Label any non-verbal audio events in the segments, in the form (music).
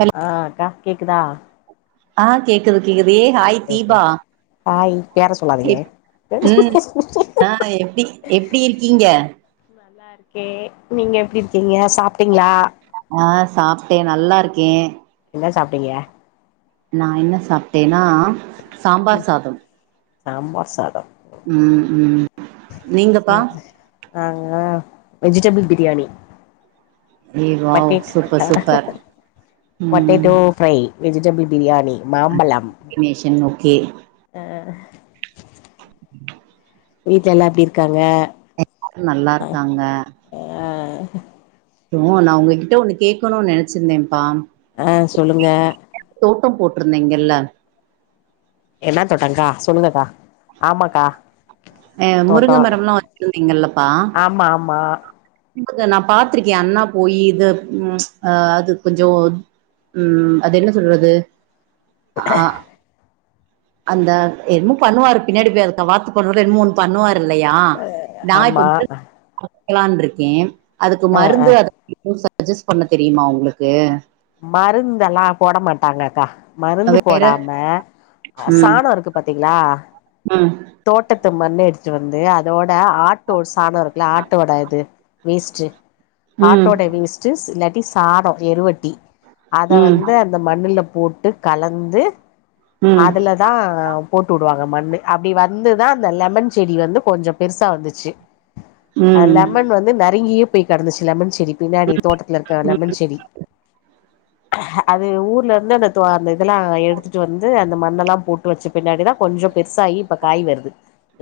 hello அ அக்கா கேக்குதா ஆ கேக்குது கேக்குது ஏய் hi okay okay Deepa hi பேர சொல்லாதீங்க எப் ம் ஆ எப்டி எப்டி இருக்கீங்க கே நீங்க எப்டி இருக்கீங்க சாப்ட்டீங்களா ட்டே நல்லா இருக்கே என்ன சாப்ட்டீங்க நா என்ன சாப்ட்டேனா சாம்பார் சாதம் சாம்பார் சாதம் ம் ம் நீங்கப்பா நாங்க வெஜிடபிள் பிரியாணி ஏ wow potato super super potato fry vegetable biryani ம் காம்பினேஷன் ஓகே அ வீட்ல எல்லா எப்டி இருக்காங்க எல்லாரு நல்லா இருக்காங்க ஆ அப்றோ நா உங்ககிட்ட ஒன்னு கேட்கணும் நெனைச்சிருந்தேன்பா அ சொல்லுங்க நீங்கெல்லா என்ன தொட்டங்கா சொல்லுங்கக்கா ஆமாக்கா அ முருங்க தோட்டோ மரம்லா வச்சிருந்தீங்கல்லப்பா ஆமா ஆமா அத நா பாத்திருக்கே அண்ணா போயு இது அது கொஞ்சொ ம் அது என்ன சொல்றது அ அந்த என்னமோ பண்ணுவாரு பின்னாடி போய் அது வாரத்துக் ஒரு தடவ என்னமோ ஒன்னு பண்ணுவாரு இல்லையா நா இப்ப ஆமா வந்து வெக்கலான் இருக்கே அதுக்கு ஆ ஆ மருந்து அத சஜஸ் பண்ண தெரியுமா உங்களுக்கு மருந்தெல்லா போட மாட்டாங்க அக்கா மருந்து வேற போடாம அ ம் சானோ இருக்கு பாத்தீங்ளா ம் தோட்டத் ந்த மண்ணு எடுத்துட்டு வந்து அதோட ஆட்டோ சாணோ இருக்குல்ல ஆட்டோட இது வேஸ்ட்டு ம் ஆட்டோட வேஸ்ட்டு இல்லாட்டி சாணோ எருவட்டி அத ம் வந்து அந்த மண் இதுல போட்டு கலந்து ம் அதுலதா போட்டு உடுவாங் மண்ணு அப்படி வந்துதா அந்த லெமன் செடி வந்து கொஞ்ச பெருசா வந்துச்சு அ ம் லெமன் வந்து நெறய போய் கெடந்துச்சு லெமன் செடி பின்னாடி தோட்டத் ட்ல இருக்க லெமன் செடி அ அது ஊர்ல இருந்து அது இதெல்லா எடுத்துட்டு வந்து அந்த மண்ணெல்லா போட்டு வச்ச பின்னாடிதா கொஞ்ச பெருசாயி இப்ப காய் வருது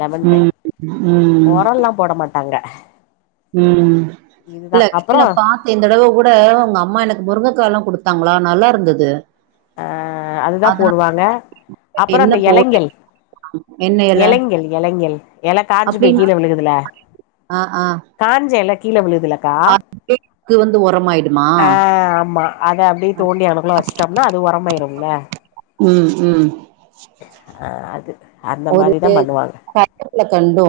லெமன் காய் ம் ம் ஒரம்ல்லா போட மாட் தாங்க.. ம் இல்ல நா பாத்த இந்ததடவ கூட உங்க அம்மா எனக்கு முருங்ககாலா குடுத்தாங்ளா நல்லா இருந்துது அ அதுதா போடுவாங்க அப்புற என்ன இந்த போ எலைங்கல் என்ன எல எளைங்கல் எளைங்கல் எல காஞ்சு போய் அப்டின்னு கீழ விழுகுதுல ஆ ஆ காஞ்ச எல கீழ விழு துலக்கா அதுக்கு வந்து ஒரமாயிடுமா அ ஆமா அத அப்டியே தோண்டி அங்கனகுல்ல வச்சுட்டோம்னா அது ஒரமாயிரும்ல ம் ம் அ அது அந்த ஒரு மாரிதா பண்ணுவாங்க பேக்கெட்ல கண்டு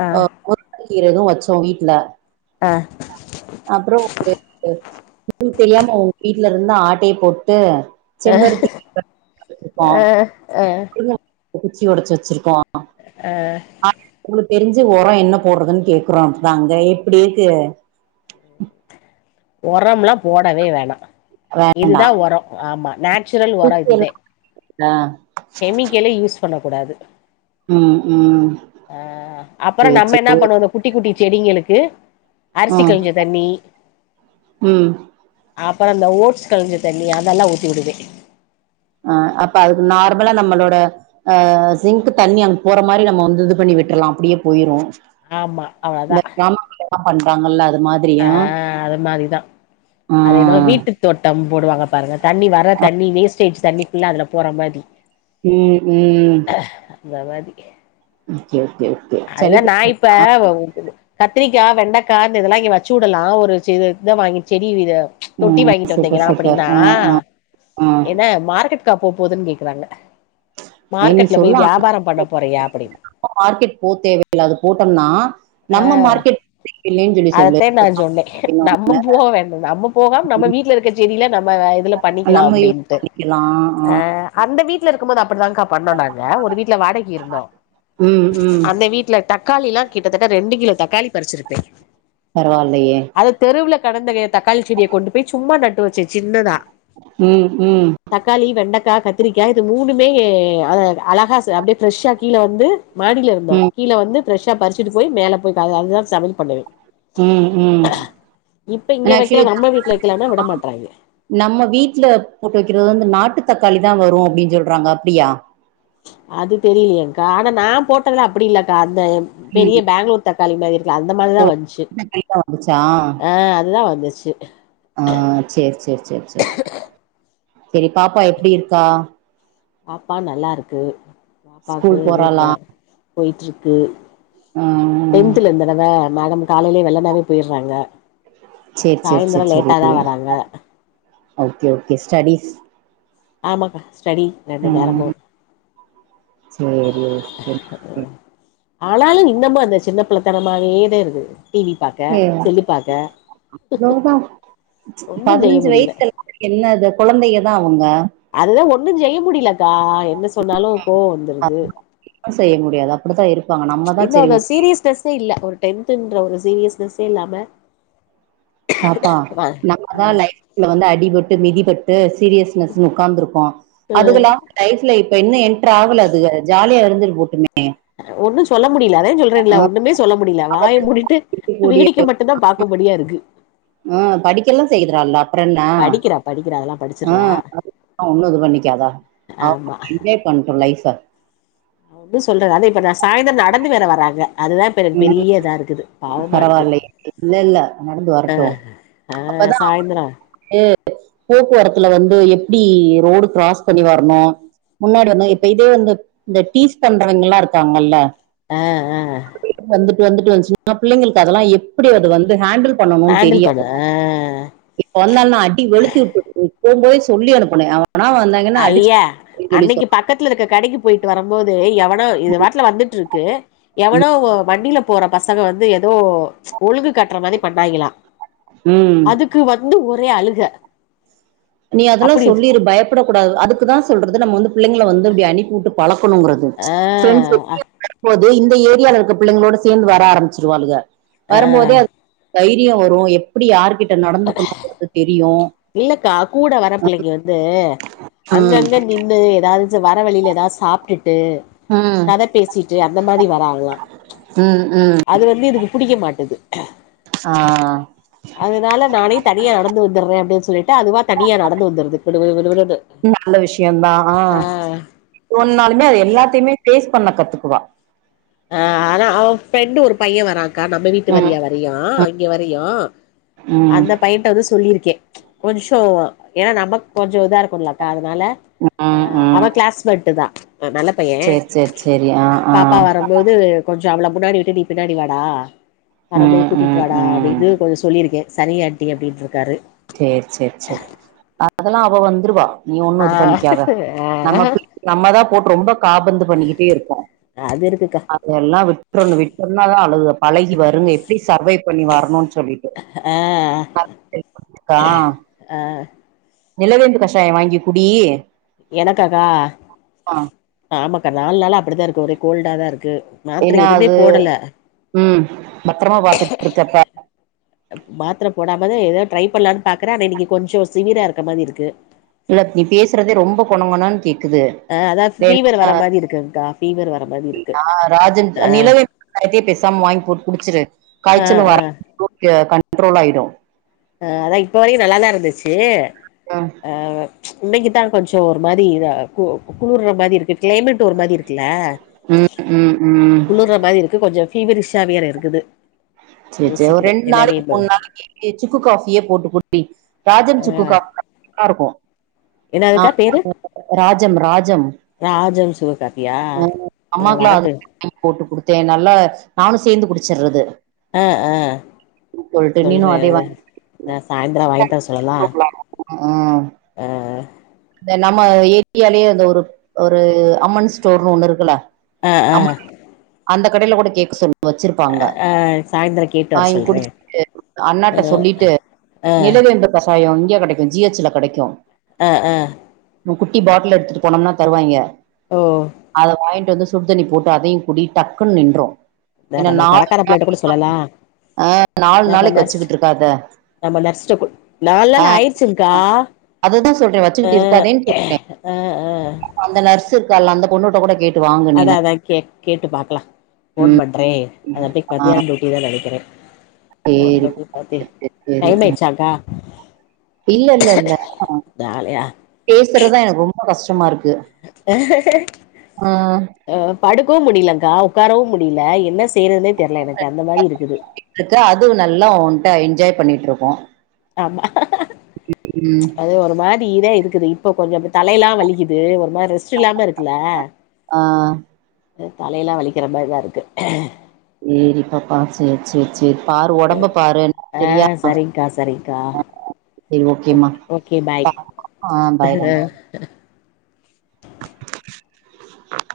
ஆ அ உருக்கிறது வச் சோ வீட்ல அப்றோ ஒரு உங்களுக்கு தெரியாம உங்க வீட்ல இருந்து ஆட்டைய போட்டு அ செம்பருத்தி அ ஒரு குச்சி ஒடைச்சு வச்சிருக்கோ அ உங்களுக்கு தெரிஞ்சு ஒர என்ன போடுறதுன் கேக்கறா அங்க எப்டி இருக்கு ஒரம்லா போடவே வேணா வேண்டா இதுதா ஒரோ ஆமா நேச்சுரல் ஒரோ குச்சி இதுதே எல்லா கெமிக்கலே யூஸ் பண்ண கூடாது ம் ம் அ அப்புற சேரி நம்ம சேரி என்ன பண்ணுவோ அ இந்த குட்டி குட்டி செடிங்களுக்கு அரிசி ம் கொழஞ்ச தண்ணி ம் அப்புறம் இந்த ஓட்ஸ் கழெஞ்ச தண்ணி அதெல்லா ஊத்தி உடுவே ஆ அப்ப அதுக்கு நார்மலா நம்மளோட ஆ ஜிங்க்கு தண்ணி அங்க போற மாரி நம்ம வந்து இது பண்ணி விட்ர்லாம் அப்டியே போயிரு ஆமா அவ்ளதா இந்த கிராமத்துலல்லா பண்றாங்கல்ல அது ஆ அது மாரிதா ஆ அதன வீட்டு தோட்டம் போடுவாங்க பாருங்க தண்ணி வர தண்ணி வேஸ் ஸ்டேட் தண்ணிக்ஃபுள்ளா அதுல போற மாரி ம் ம் ம் ந்த மாதி ஒகே அதுதா நா இப்ப கத்திரிக்காய வெண்டக்காய் இந்த இதெல்லா இங்க வச்சு உடலா ஒரு ச இதான் வாங்கி செடி இத தொட்டி ம் வாங்கிட்டு சூப்பர் வந்தீங்கன்னா சூப்பர் அப்படின்னா ஆ ஆ ஆ என மார்க்கெட் போபோதுன்னு கேக்குறாங்க ஏ நீ மார்க்கெட்ல போய் சொல்லு ஆனா வியாபார பண்ண போறியா அப்படின்னு நம்ம மார்க்கெட் அது தேவையில்லாது போட்டோம்னா நம்ம மார்க்கெட் (inaudible) சொல்லு அதத்தே நா சொன்னே நம்ம போக வேண்டது நம்ம போகாம நம்ம வீட்ல இருக்க செடியில நம்ம இதுல பண்ணிக்கலா நம்ம யூஸ் அப்டின்னுட்டு பண்ணிக்கலா ஆ அ அந்த வீட்டல இருக்கு போது அப்டிதாக்கா பண்ணோ நாங்க ஒரு வீட்ல வாடகை இருந்தோ ம் ம் அந்த வீட்ல தக்காளி எல்லா கிட்டத்தட்ட ரெண்டு கிலோ தக்காளி பறிச்சிருப்பே பரவால்லையே அது தெருவுல கடந்த தக்காளி செடியை கொண்டு போய் சும்மா நட்டு வச்சேன் சின்னதான் ம் ம் கா கத்திரிக்காய் இது மூணுமே அழகா அப்டியே ஃப்ரஷ்ஷா கீழ வந்து மாடி தோ ம் கீழ வந்து ஃபிரெஷ்ஷா பறிச்சிட்டு போய் மேல போய் அதுதா சமையல் பண்ணுவ ம் ம் இப்ப இங்க வைக்கல ஆக்சுவலி நம்ம வீட்ல வைக்கலானா விட மாட்றாங்க நம்ம வீட்ல போட்டு வைக்கிறது வந்து நாட்டு ட்டு தக்காளி தா வரு அப்டின்னு சொல்றாங்க அப்டியா அது தெரியலைய்கா ஆனா நா போட்டதுல அப்டி இல்க்கா அந்த பெரிய ம் பெங்ளூர் தக் காளி மாதிரி இருக்கு அந்த ஓ மாதிரிதான் வந்துச்சு தக்காளி தான் வந்துச்சா ஆ அதுதா வந்துச்சு ஆ சேரி சேரி சேரி சேரி சேரி பாப்பா எப்டி இருக்கா பாப்பா நல்லா இருக்கு பாப்பாக்கு ஸ்கூல் எதுவு இல்ல போறாளா போய்ட்டு இருக்கு ம் டென்த்ல இந்தடவ மேடம் காலையிலயே வெள்ளனாவே போயிட்றாங்க சேரி சேரி சேரி சாயந்தர சேரி லேட்டாதா வராங்க ஓகே ஓகே ஸ்டடீஸ் ஆமாக்கா ஸ்டடி ரெண்டு நேரமு சேரி ஓகே ஆனாலும் இன்னம அந்த சின்ன பிள்ளைத்தனமேதான் இருக்கு டிவி பாக்க செல்லு பாக்க அதோதா ஒன்னு செய்ய பதினஞ்சு முடியல வயசு எல்லாம்க்கு என்னது குழந்தைைய தா அவங்க அதுதா ஒன்னு செய்ய முடியலக்கா என்ன சொன்னாலு கோவ வந்துருது ஒன்னும் செய்ய முடியாது அப்டித்தான் இருப்பாங்க நம்ம தான் இன்னு சேரி அந்த சீரியஸ்னஸ்ஸே இல்ல ஒரு டென் டென்த்ன்ற ஒரு சீரியஸ்னஸ்ஸே இல்லாம பாப்பா நம்மதா ஆ லைஃப்ல வந்து அடிபட்டு மிதிபட்டு சீரியஸ்னஸ் உட்கார்ந்து இருக்கோ அதுகலா லைஃப்ல இப்ப இன்னு என்டர் ஆகல அதுக ஜாலியா இருந்து போட்டுமே ஒன்னு சொல்ல முடியல அதான் சொல்றேன்ல ஆ ஒண்ணுமே சொல்ல முடியல வாய முடிட்டு கூடிய வேடிக்கை மட்டும் தா பாக்க படியா இருக்கு ஆ படிக்கல்லா செய்றால அப்புற என்னா படிக்கிறா படிக்கிறா அதெல்லா படிச்சிட்றா ஆஹ் ஒண்ணும் இது பண்ணிக்காதா அவ ஆமா என்ஜாய் பண்ட்டும் லைஃப நா எதும் சொல்லல அது இப்ப நான் சாய்ந்தரம் நடந்து வேற வராங்க அதுதான் ம் பெரிய இதா இருக்குது பாவமா இருக்கு பரவாயில்லயே இல்ல இல்ல நடந்து ஆ வரட்டும் ஆ அப்பதா அவ சாயந்தரோ து போக்குவரத்துல வந்து எப்டி ரோடு க்ராஸ் பண்ணி வரணும் முன்னாடி வந்தா இப்ப இதே வந்து இந்த டீஸ் பண்றவய்ங்கல்லா இருக்காங்கல்ல ஆஹ் ஆஹ் (unintelligible) வந்துட்டு வந்துட்டு வந்ச்சுனா பிள்ளைங்களுக்கு அதெல்லாம் எப்டி அது வந்து ஹாண்டில் பண்ணணும்னு ஹேண்டில் பண்ண தெரியாதுல்ல இப்ப வந்தானா அடி வெளுத்து வுட்டு போம் போதே சொல்லி அனுப்புனே அவன் ஐய்யா அன்னைக்கு பக்கத்துல இருக்க கடைக்கு போயிட்டு வரும் போது எவன் ஆ இது வாட்டுல வந்துட்டிருக்கு எவனோ வண்டில போற பசங்க வந்து ஏதோ ஒழுங்குக்கு காட்ற மாரி பண்ணாய்ங்கலா ம் அதுக்கு வந்து ஒரே அழுக நீ அதெல்லா அப்டி சொல்லிரு பயப்படக்கூடாது அதுக்குதான் சொல்றது நம்ம வந்து பிள்ளைங்கள வந்து இப்டி அனுப்பிவுட்டு பழக் ப்புனுங்கறது ஆ ஃப்ரெண்ட்ஸ் வெளியே வரும்போதுஇந்த ஏரியால இருக்கற புள்ளைங்களோட சேந்து வர ஆரம்பிச்சிருவாளுக ஆஹ் தைரியோ வரும் எப்டி யாருகிட்ட நடந்துக்கணும்ங்கறது தெரியும் இல்லக்கா கூட வர பிள்ளைங்க வந்து ம் அங்கங்க நின்னு‌ எதாவது வர வழியில ஏதாவது சாப்பிட்டுட்டு ம் கதை பேசிட்டு அந்த மாறி வராங்ளா ம் ம் அது வந்து இதுக்கு புடிக்க மாட்டது ஆ அதனால நானே தனியா நடந்து வந்துட்றேன் அப்டின் ட்டா அதுவா தனியா நடந்து வந்துடுது குடுகுடு குடுகுடுன்னு ஆஹ் சொன்னாலுமே அது எல்லாத்தையுமே ஃபேஸ் பண்ண கத்துக்குவா ஆஹ் ஆனா அவ ஃப்ரெண்டு ஒரு பையன் வரான்க்கா நம்ம வீட்டு ம் வரையா வரையு ம் இங்க வரையு ம் அந்த பையன்ட்ட வந்து சொல்லியிருக்கே கொஞ்சோ ஏன்னா நமக்கு கொஞ்சம் இதாருக் புள்ளக்கா அதனால ம் அவ ம் க்ளாஸ்மெட்டு தா நல்ல பைய சேரி சேரி சேரி ஆ ஆ பாப்பா வரம் கொஞ்சோ அவள முன்னாடி விட்டு நீ பின்னாடி வாடா வரும்போது ம் கூட்டிட்டு ம் வாடா ம் அப்டின்னு கொஞ்சோ சொல்லிருக்கே சரி ஆன்ட்டி அப்டின்று சேர் சேர் செர் அதெல்லா அவ வந்துருவா நீ ஒண்ணும் ஆ இது பண்ணிக்காத ஆ நம்ம புள்ளிங் நம்மதா போட்டு ரொம்ப காபந்து பண்ணிக்கிட்டே இருக்கோ அது இருக்குக்கா அதல்லா விட்றனும் விட்டம்னா தான் அழுக பழகி வருங்க எப்டி சர்வைவ் பண்ணி வரணும்னு சொல்லிட்டு ஆ கா அஹ் நிலவேம்பு கஷாயம் வாங்கி குடி எனக்காக்கா ஆ ஆமாக்கா நாலு நாளா அப்டிதா இருக்கு ஒரே கோல்டா தா இருக்கு மாத்திர ஏன்னா எதுவுமே அது போடல உம் பத்திரமா பாத்துட்டுருக்கப்ப மாத்திர போடாமத எதா ட்ரை பண்ணலான்னு பாக்கற ஆனா இன்னைக்கு கொஞ்சோ சிவியரா இருக்க மாறி இருக்கு இல்ல நீ பேசுறதே ரொம்ப கொன்ங்கொனனு கேக் குது ஆ அதா ஃபீவர் வேன்னா வர மாரி இருக்குங்க்கா ஃபீவர் வர மாரி இருக்கு ராஜன் ஆ நிலவே த்தே பேசாம வாங்கி போட்டு‌ குடிச்சுரு ஆ காய்ச்சலும் ஆ வராம த்ரோட்டு கண்ட்ரோல் ஆயிடும் அஹ் அதா இப்ப வரைக்கு நல்லாதா இருந்துச்சு ம் ஆஹ் இன்னைக்குதா கொஞ்சோ ஒரு மாதிரி இதா கு குளிர்ற மாதி இருக்கு க்ளைமேட் ஒரு மாதி இருக்குல ம் ம் ம் குளிர்ற மாறி இருக்கு கொஞ்சம் ஃபீவரிஷ்ஷா வேற இருக்குது சச்சோ ஒரு யோசிக்கிறே ரெண்டு நிலைமை நாளைக்கு மூணு என்பது நாளைக்கு சுக்கு காஃப் பியே போட்டு குடி ராஜம் ஆ சுக்கு காபி நல்லா இருக்கு என்னதுக்கா பேரு ஆஹ் ராஜம் ராஜம் ராஜம் சுககாப்பியா ஹ இது அம்மாக்கல்லா வரட்டு அதுதா போட்டு குடுத்தே நல்லா நானு சேந்து குடிச்சிற்றது அ அ நீனு சொல்றே அதே அ வாங்கி நா சாய்ந்துரோ‌ வாய்ட்டு வர சொல்லலா போட்லா ம் அ இந்த நம்ம ஏரியாலயே அந்த ஒரு ஒரு அம்மன் ஸ்டோர்ன்னு ஒண்ணு இருக்குல அ அ அந்த கடைல கூட கேக்க சொல் வச்சிருப்பாங்க ஆ சாய்ந்தரோ கேட்டு வர வாய்ங் சொல்றே குடிச்சிகிட்டு அண்ணாட்ட ஆ சொல்லிட்டு ஆ நிலவேம்பு கசாயோ இங்க கெடைக்கு ஜிஹச்ல கெடைக்கு அ அ ஒரு குட்டி பாட்டில் எடுத்துட்டு போனோம்னா தருவாய்ங்க ஓ அத வாய்ங் கொஞ்சோ வந்து சுட்தனி போட்டு அதையு குடி டக்குன் நின்றோ இந்த ஏன்னா நம்ம நாலு கடக்கார நாலு பிள்ளைட்ட கூட லா சொல்லலா அ நாலு நம்ம நாளைக்கு நர்ஸ் வெச்சிக்கிட்ருக்காத நம்ம நர்ஸ்டக்கு நாலு நாள் ஆயிடிச்சிங்கா அதுதா சொல்ற வச்சிக்கிட்டுருக் அ அ அ அந்த நர்ஸ்ஸு இருக்கால்ல அந்த பொண்ணுட்ட கூட கேட் அதா அதா கேட் கேட்டு பாக்கலா ஃபோன் பண்றே ம் அதட்ட ஆ மத்யாணோ டூட்டி தா நெனைக்க ஃபோன் சேரி பண்ணி பாத்தே டைம்மாயிடிச்சாக்கா இல்லல்லல்ல நாளையா பேசுறதா எனக்கு ரொம்ப கஷ்டமாருக் அ படுக்கவு முடிலங் கா உக்காரவு முடில என்ன செய்யறதுன்னே தெர்ல எனக்கு அந்த மாரி இருக்குது எக்க அது நல்லா உன்ட்ட என்ஜாய் பண்ணிட்ருக்கோ ஆமா அது ஒரு மாதி இதா இருக்குது இப்போ கொஞ்சோ தலையெல்லா வலிக்குது ஒரு இது மாரி ரெஸ்ட்டு இல்லாம இருக்குல ஆ அ தலையெல்லா வலிக்கிற மாரி தாருக்கு சேரிப்பப்பா செரி செரி செரி பாரு ஒடம்பப்பாரு ஆ செரியா அ சரிங்க்கா சரிங்க்கா செரி ஓகேமா ஓகே ஓகே பாய் அ பாய்டாமா அஹ